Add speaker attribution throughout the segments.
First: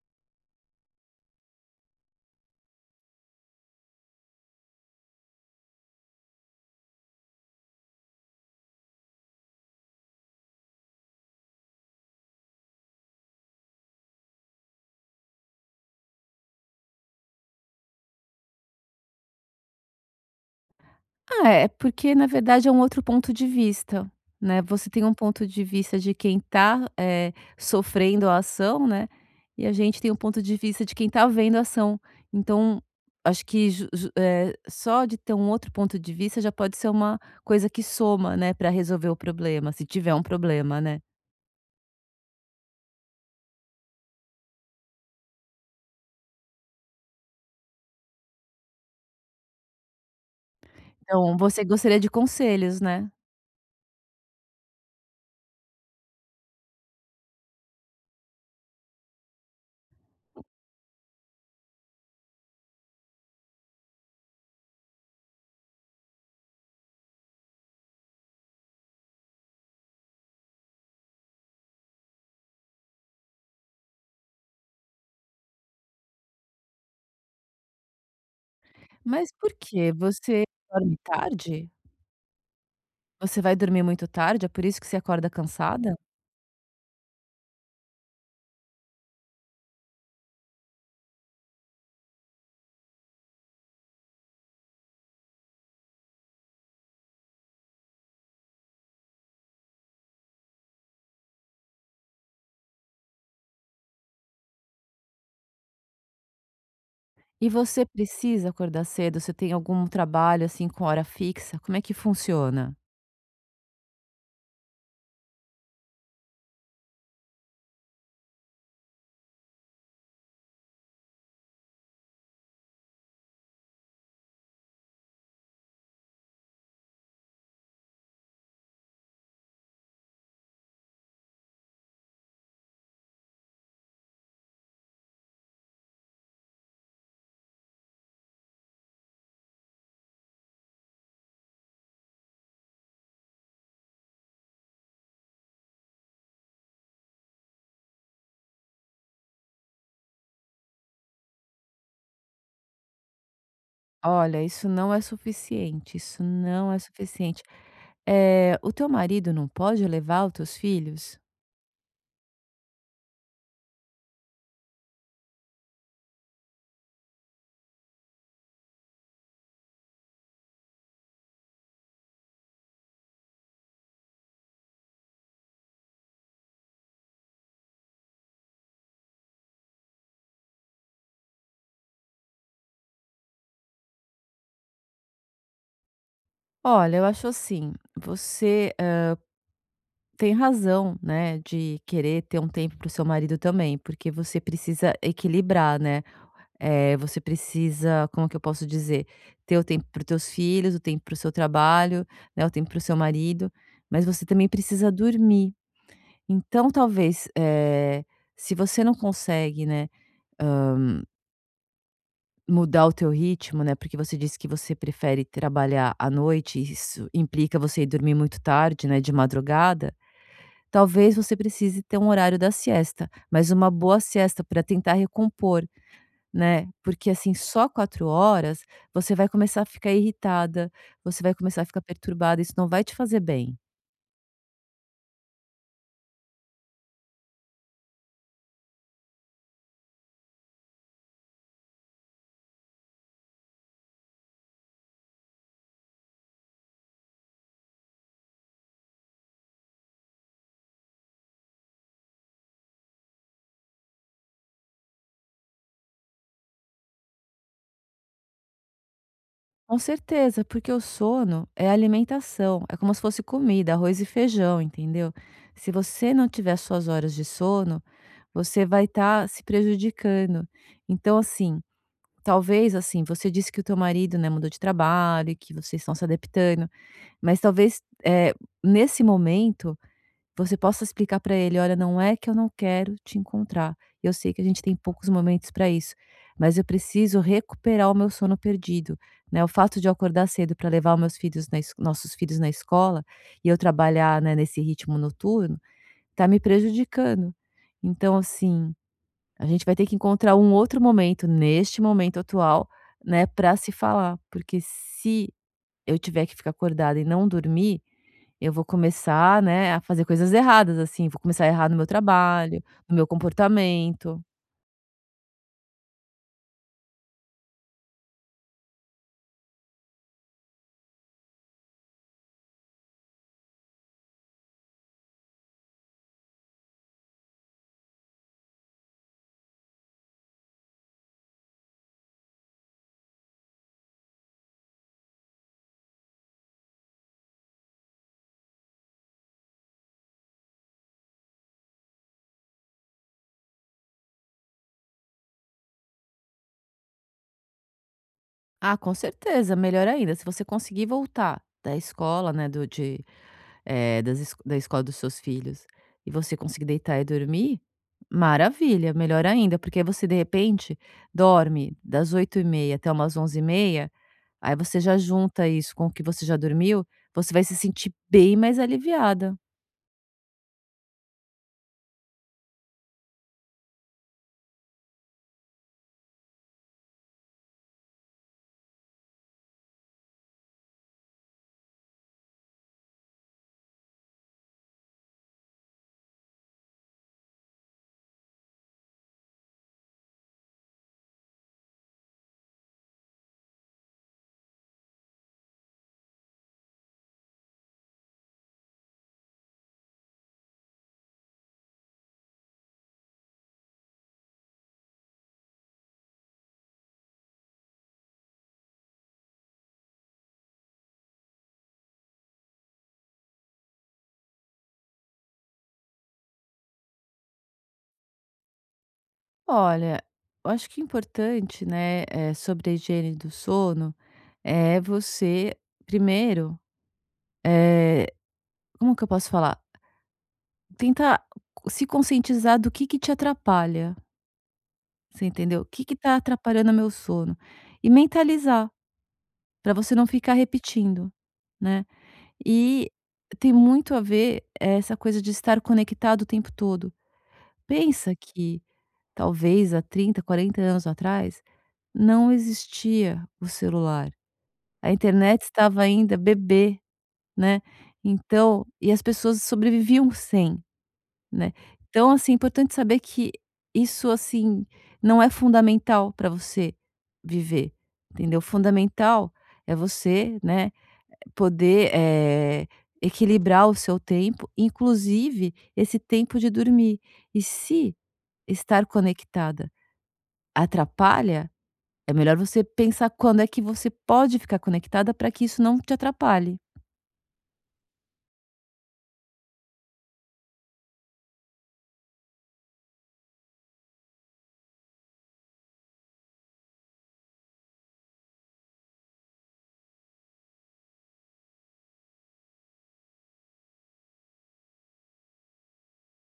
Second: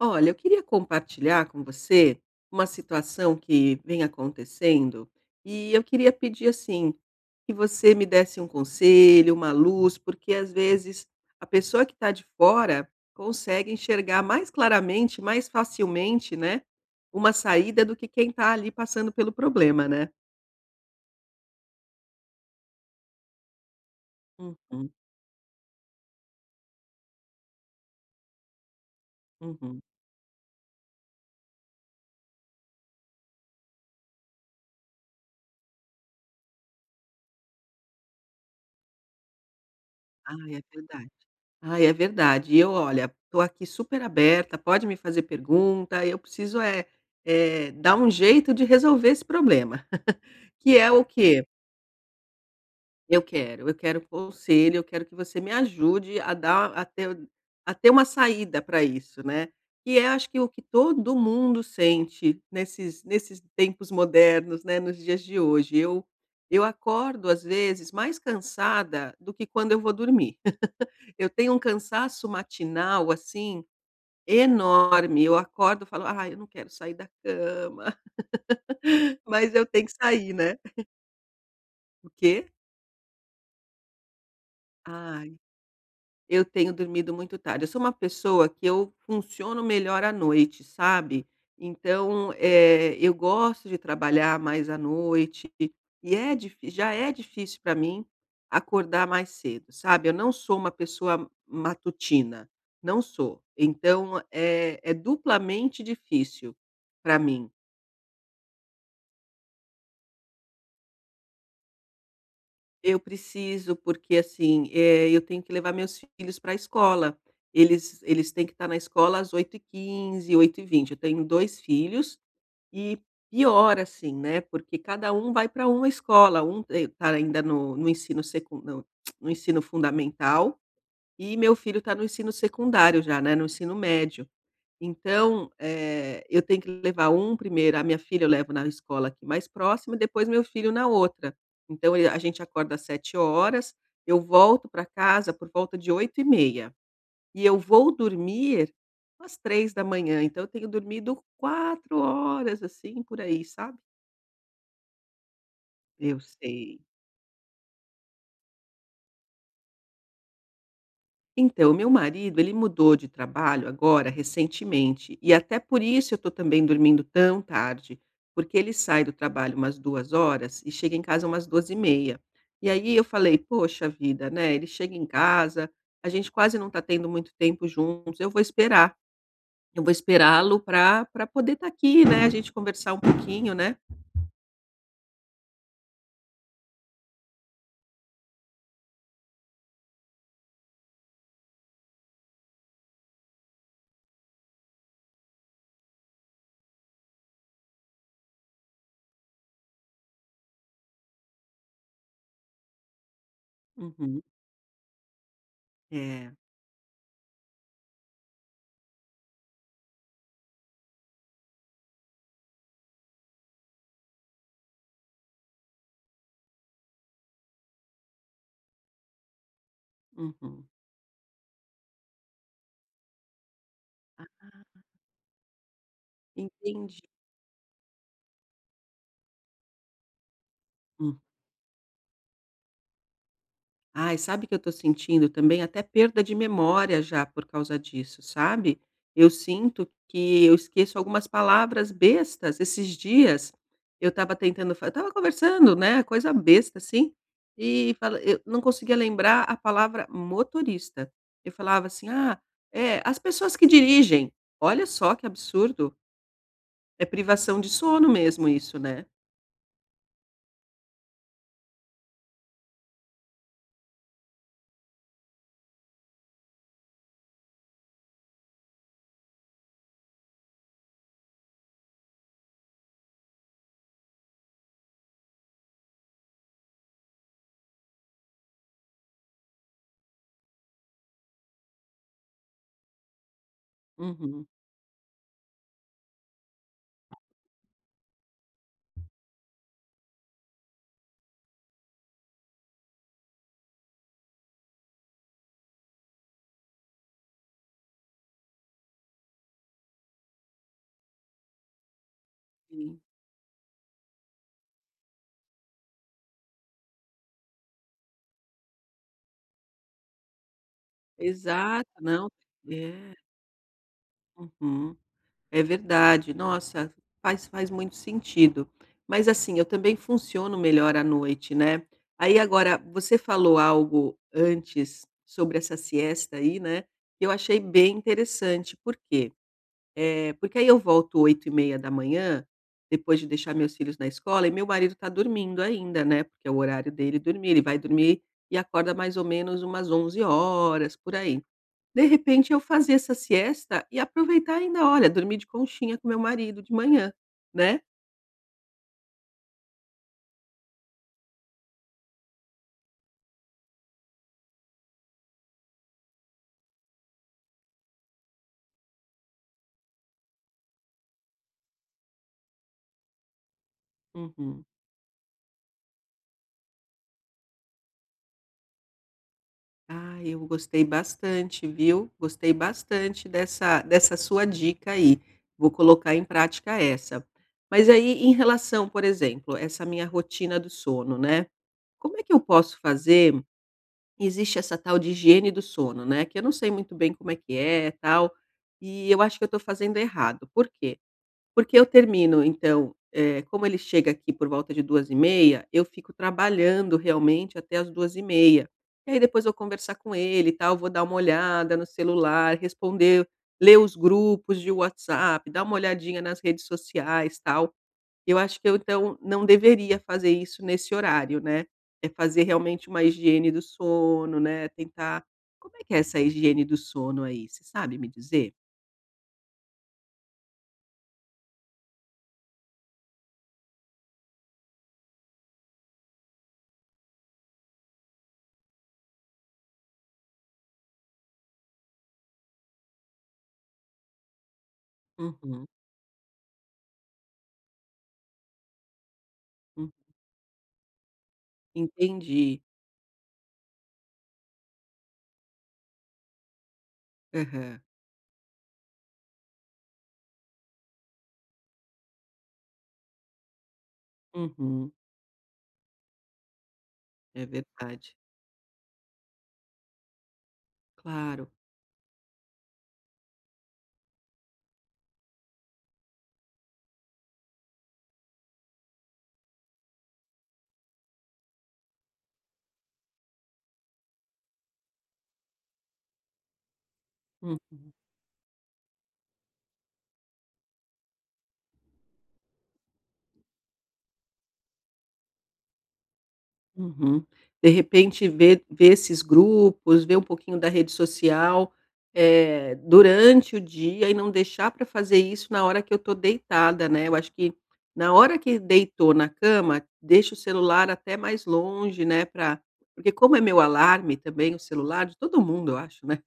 Speaker 1: Olha, eu queria compartilhar com você uma situação que vem acontecendo e eu queria pedir assim que você me desse um conselho, uma luz, porque às vezes a pessoa que está de fora consegue enxergar mais claramente, mais facilmente, né, uma saída do que quem está ali passando pelo problema, né?
Speaker 2: Ah, é porque na verdade é um outro ponto de vista, né, você
Speaker 1: Uhum,
Speaker 2: tem um ponto de vista de quem tá, sofrendo a ação, né, e a
Speaker 1: uhum.
Speaker 2: gente tem um ponto de vista de quem tá vendo a ação. Então, acho que só de ter um outro ponto de vista já pode ser uma coisa que soma, né, para resolver o problema, se tiver um
Speaker 1: Ah, é
Speaker 2: problema, né.
Speaker 1: verdade. Ai, é verdade. E eu, olha, tô aqui super aberta, pode me fazer pergunta, eu preciso é dar um jeito de resolver esse problema, que é o
Speaker 2: Então,
Speaker 1: quê?
Speaker 2: você gostaria de conselhos, né.
Speaker 1: Eu quero conselho, eu quero que você me ajude a ter uma saída para isso, né. E é acho que o que todo mundo sente nesses tempos modernos, né, nos dias de hoje. Eu acordo, às vezes, mais cansada do que quando eu vou dormir. Eu tenho um cansaço matinal, assim enorme. Eu acordo, e falo: "Ah, eu não quero sair da cama",
Speaker 2: Mas
Speaker 1: mas
Speaker 2: por
Speaker 1: eu tenho que
Speaker 2: quê?
Speaker 1: sair,
Speaker 2: Você
Speaker 1: né.
Speaker 2: dorme tarde?
Speaker 1: O quê?
Speaker 2: Você vai dormir muito tarde, é por isso que você acorda
Speaker 1: Ai,
Speaker 2: cansada?
Speaker 1: eu tenho dormido muito tarde. Eu sou uma pessoa que eu funciono melhor à noite, sabe. Então, eu gosto de trabalhar mais à noite e é difí já é difícil para mim acordar mais cedo, sabe. Eu não sou uma pessoa matutina, não sou. Então é duplamente difícil para
Speaker 2: E
Speaker 1: mim.
Speaker 2: você precisa acordar cedo? Você tem algum trabalho, assim, com hora fixa? Como é que funciona?
Speaker 1: Eu preciso, porque assim, eu tenho que levar meus filhos para a escola. Eles têm que estar na escola às 8:15, 8:20. Eu tenho 2 filhos e pior assim, né, porque cada um vai para uma escola. Um está ainda no ensino secun não, no ensino fundamental e meu filho está no ensino secundário já, né, no ensino médio. Então, eu tenho que levar um primeiro a minha filha eu levo na escola aqui mais próxima e depois meu filho na outra. Então ele a gente acorda às 7h, eu volto para casa por volta de 8:30 e eu vou dormir às 3 da manhã. Então eu tenho dormido 4 horas, assim, por aí, sabe.
Speaker 2: Olha, isso não é suficiente,
Speaker 1: Eu
Speaker 2: isso não é
Speaker 1: sei.
Speaker 2: suficiente. O teu marido não pode levar os teus filhos?
Speaker 1: Então, meu marido, ele mudou de trabalho agora recentemente, e até por isso eu estou também dormindo tão tarde, porque ele sai do trabalho umas 2h e chega em casa umas 12:30. E aí eu falei: "Poxa vida, né, ele chega em casa, a gente quase não está tendo muito tempo juntos, eu vou esperar, eu vou esperá-lo para poder estar aqui, né, a gente conversar um pouquinho, né".
Speaker 2: Olha, eu acho assim, você, tem razão, né, de querer ter um tempo para o seu marido também, porque você precisa equilibrar, né. Eh, você precisa, como é que eu posso dizer, ter o tempo para os teus filhos, o tempo para o seu trabalho, né, o tempo para o seu marido, mas
Speaker 1: Uhum.
Speaker 2: você também precisa dormir.
Speaker 1: É.
Speaker 2: Então, talvez, se você não consegue, né, mudar o teu ritmo, né, porque você disse que você prefere trabalhar à noite, e isso implica você ir dormir muito tarde, né, de madrugada,
Speaker 1: Uhum.
Speaker 2: talvez você precise ter um horário da siesta, mas uma boa siesta para tentar recompor. Né,
Speaker 1: Entendi.
Speaker 2: porque assim, só 4 horas, você vai começar a ficar irritada, você vai começar a ficar perturbada, isso não vai te fazer bem.
Speaker 1: Ai, sabe que eu tô sentindo também até perda de memória já por causa disso, sabe? Eu sinto que eu esqueço algumas palavras bestas. Esses dias eu estava eu estava conversando, né? Coisa besta assim, eu não conseguia lembrar a palavra motorista. Eu falava assim: ah, é, as pessoas que dirigem. Olha só que absurdo. É privação de sono mesmo isso, né?
Speaker 2: Com certeza, porque o sono é alimentação, é como se fosse comida, arroz e feijão, entendeu. Se você não tiver as suas horas de sono, você vai estar se prejudicando. Então assim, talvez assim, você disse que o teu marido, né, mudou de trabalho e que vocês estão se adaptando, mas talvez, nesse momento você possa explicar para ele: "Olha, não é que eu não quero te encontrar. Eu sei que a
Speaker 1: Uhum.
Speaker 2: gente tem poucos momentos para isso, mas eu preciso recuperar o meu sono perdido, né, o fato de eu acordar cedo para levar os meus filhos na es nossos filhos na escola e eu trabalhar, né, nesse ritmo noturno, tá me prejudicando. Então, assim, a gente vai ter que encontrar um outro momento, neste momento atual,
Speaker 1: Sim.
Speaker 2: né, para se falar, porque se eu tiver que ficar acordada e não dormir, eu vou começar, né, a fazer coisas erradas, assim, vou começar a errar no
Speaker 1: Exato,
Speaker 2: meu
Speaker 1: não.
Speaker 2: trabalho, no meu
Speaker 1: É.
Speaker 2: comportamento.
Speaker 1: Uhum. É verdade. Nossa, faz muito sentido. Mas, assim, eu também funciono melhor à noite, né. Aí, agora, você falou algo antes sobre essa siesta aí, né, que eu achei bem interessante. Por quê? Porque aí eu volto 8:30 da manhã depois de deixar meus filhos na escola, e meu marido tá dormindo ainda, né, porque é o horário dele dormir. Ele vai dormir e acorda mais ou menos umas 11h por aí. De repente eu fazer essa siesta e aproveitar ainda, olha, dormir de conchinha com meu marido de manhã, né.
Speaker 2: Ah, com certeza, melhor ainda, se você conseguir voltar da escola, né, do de, eh, das es da escola dos seus filhos, e você conseguir deitar e dormir, maravilha, melhor ainda, porque aí você, de repente, dorme das 8h30 até umas 11h30. Aí
Speaker 1: Uhum.
Speaker 2: você já junta isso com o que você já dormiu, você vai se sentir bem mais aliviada.
Speaker 1: Ah, eu gostei bastante, viu. Gostei bastante dessa sua dica aí, vou colocar em prática essa. Mas aí em relação, por exemplo, essa minha rotina do sono, né, como é que eu posso fazer existe essa tal de higiene do sono, né, que eu não sei muito bem como é que é, tal, e eu acho que eu estou fazendo errado. Por quê? Porque eu termino então, como ele chega aqui por volta de 2:30 eu fico trabalhando realmente até as 2:30. E aí depois eu conversar com ele e tal, vou dar uma olhada no celular, responder, ler os grupos de WhatsApp, dar uma olhadinha nas redes sociais, tal. Eu acho que eu então não deveria fazer isso nesse horário, né, é fazer realmente uma higiene do sono, né, tentar como é que é essa higiene do sono aí, você sabe me dizer?
Speaker 2: Olha, eu acho que o importante, né, sobre a higiene do sono é você, primeiro, eh, como que eu posso falar? Tentar se conscientizar do que te atrapalha, você entendeu?
Speaker 1: Uhum,
Speaker 2: O que tá atrapalhando o meu sono? E mentalizar, para
Speaker 1: hum,
Speaker 2: você não ficar repetindo, né?
Speaker 1: entendi.
Speaker 2: E tem muito a ver essa coisa de estar conectado o tempo todo.
Speaker 1: Aham,
Speaker 2: Pensa que talvez há 30, 40 anos atrás não existia o celular. A
Speaker 1: uhum.
Speaker 2: internet estava ainda bebê,
Speaker 1: É
Speaker 2: né,
Speaker 1: verdade,
Speaker 2: então e as pessoas sobreviviam sem,
Speaker 1: claro.
Speaker 2: né. Então, assim, é importante saber que isso, assim, não é fundamental para você viver, entendeu. Fundamental é você, né, poder, equilibrar o seu tempo, inclusive esse tempo de dormir. E
Speaker 1: Uhum,
Speaker 2: se estar conectada atrapalha, é melhor você pensar quando é que você pode ficar conectada para que isso não te atrapalhe.
Speaker 1: uhum. De repente ver esses grupos, ver um pouquinho da rede social, durante o dia e não deixar para fazer isso na hora que eu estou deitada, né, eu acho que na hora que deitou na cama, deixa o celular até mais longe, né, pra porque como é meu alarme também, o celular, de todo mundo eu acho, né.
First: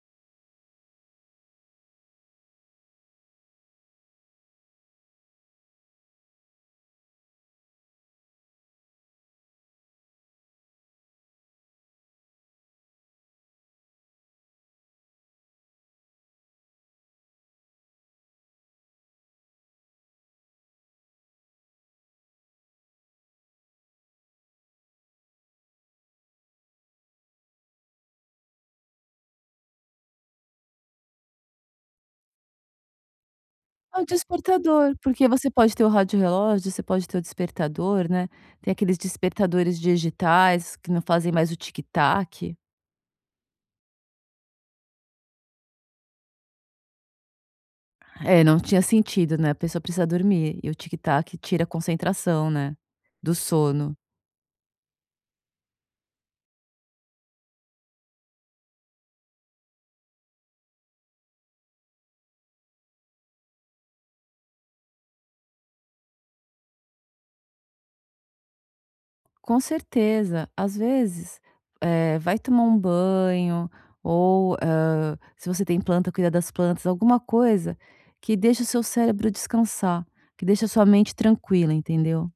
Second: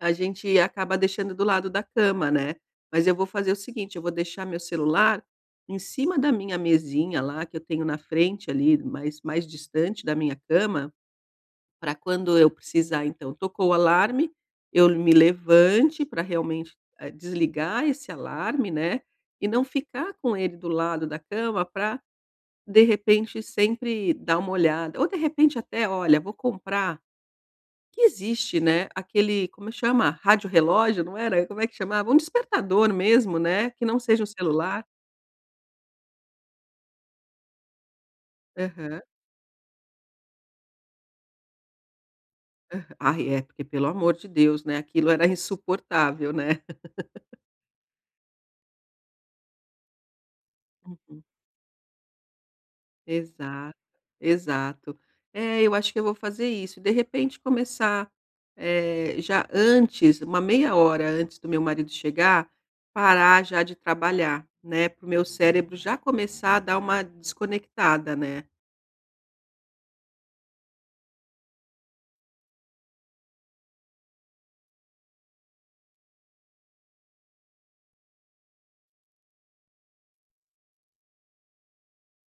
Speaker 1: A gente acaba deixando do lado da cama, né. Mas eu vou fazer o seguinte, eu vou deixar meu celular em cima da minha mesinha lá, que eu tenho na frente ali, mais distante da minha cama, para quando eu precisar então, tocou o alarme, eu me levante para realmente, desligar esse alarme, né, e não ficar com ele do lado da cama para de repente, sempre dar uma olhada. Ou de repente até: "Olha, vou comprar que existe, né, aquele como é que chama? Rádio-relógio, não era? Como é que chamava? Um despertador mesmo, né, que não
Speaker 2: É o
Speaker 1: seja um celular.
Speaker 2: despertador, porque você pode ter o rádio-relógio, você pode ter o despertador, né. Tem aqueles
Speaker 1: Aham.
Speaker 2: despertadores digitais que não fazem mais o tic-tac.
Speaker 1: Ai, é, porque pelo amor de Deus, né, aquilo era insuportável, né.
Speaker 2: É, não tinha sentido, né, a pessoa precisa dormir e o tic-tac tira a concentração, né, do
Speaker 1: Exato,
Speaker 2: sono.
Speaker 1: exato. É, eu acho que eu vou fazer isso. De repente começar, já antes, uma meia hora antes do meu marido chegar, parar já de trabalhar, né, para o meu cérebro já começar a dar uma desconectada, né.
Speaker 2: Com certeza. Às vezes, vai tomar um banho ou, se você tem planta, cuida das plantas, alguma coisa que deixa o seu cérebro descansar, que deixa a sua mente tranquila, entendeu.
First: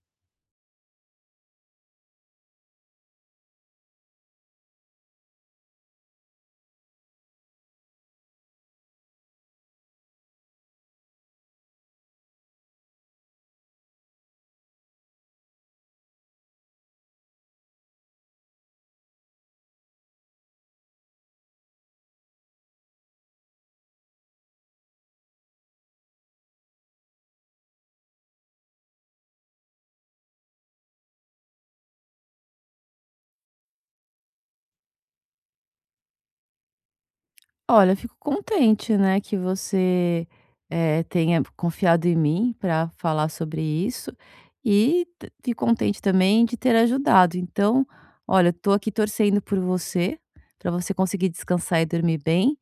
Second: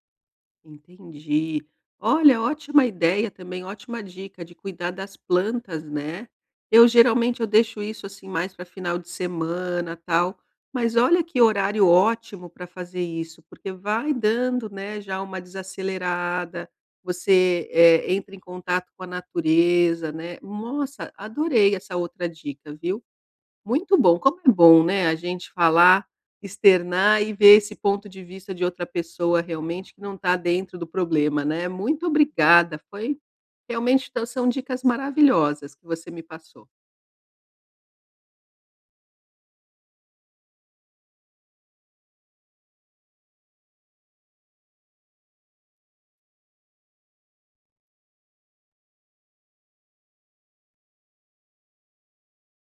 Speaker 1: Entendi. Olha, ótima ideia também, ótima dica de cuidar das plantas, né. Eu geralmente eu deixo isso, assim, mais para final de semana, tal, mas olha que horário ótimo para fazer isso, porque vai dando, né, já uma desacelerada, você, entra em contato com a natureza, né. Nossa, adorei essa outra dica, viu. Muito bom, como é bom, né, a gente falar, externar e ver esse ponto de vista de outra pessoa realmente que não está dentro do problema, né. Muito obrigada, foi realmente tã são dicas maravilhosas que você me passou.
Speaker 2: Olha, eu fico contente, né, que você, tenha confiado em mim para falar sobre isso e t fico contente também de ter ajudado. Então, olha, eu tô aqui torcendo por você, para você conseguir descansar e dormir bem.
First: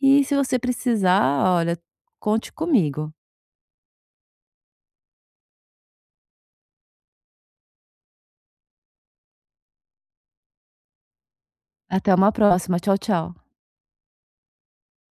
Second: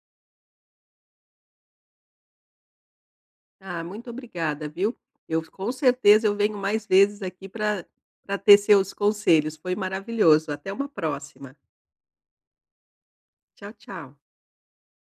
Speaker 2: E se você precisar, olha, conte comigo.
Speaker 1: Ah, muito obrigada, viu. Eu com certeza eu venho mais vezes aqui para ter seus conselhos, foi maravilhoso. Até uma próxima.
Speaker 2: Até uma próxima. Tchau, tchau.
Speaker 1: Tchau, tchau.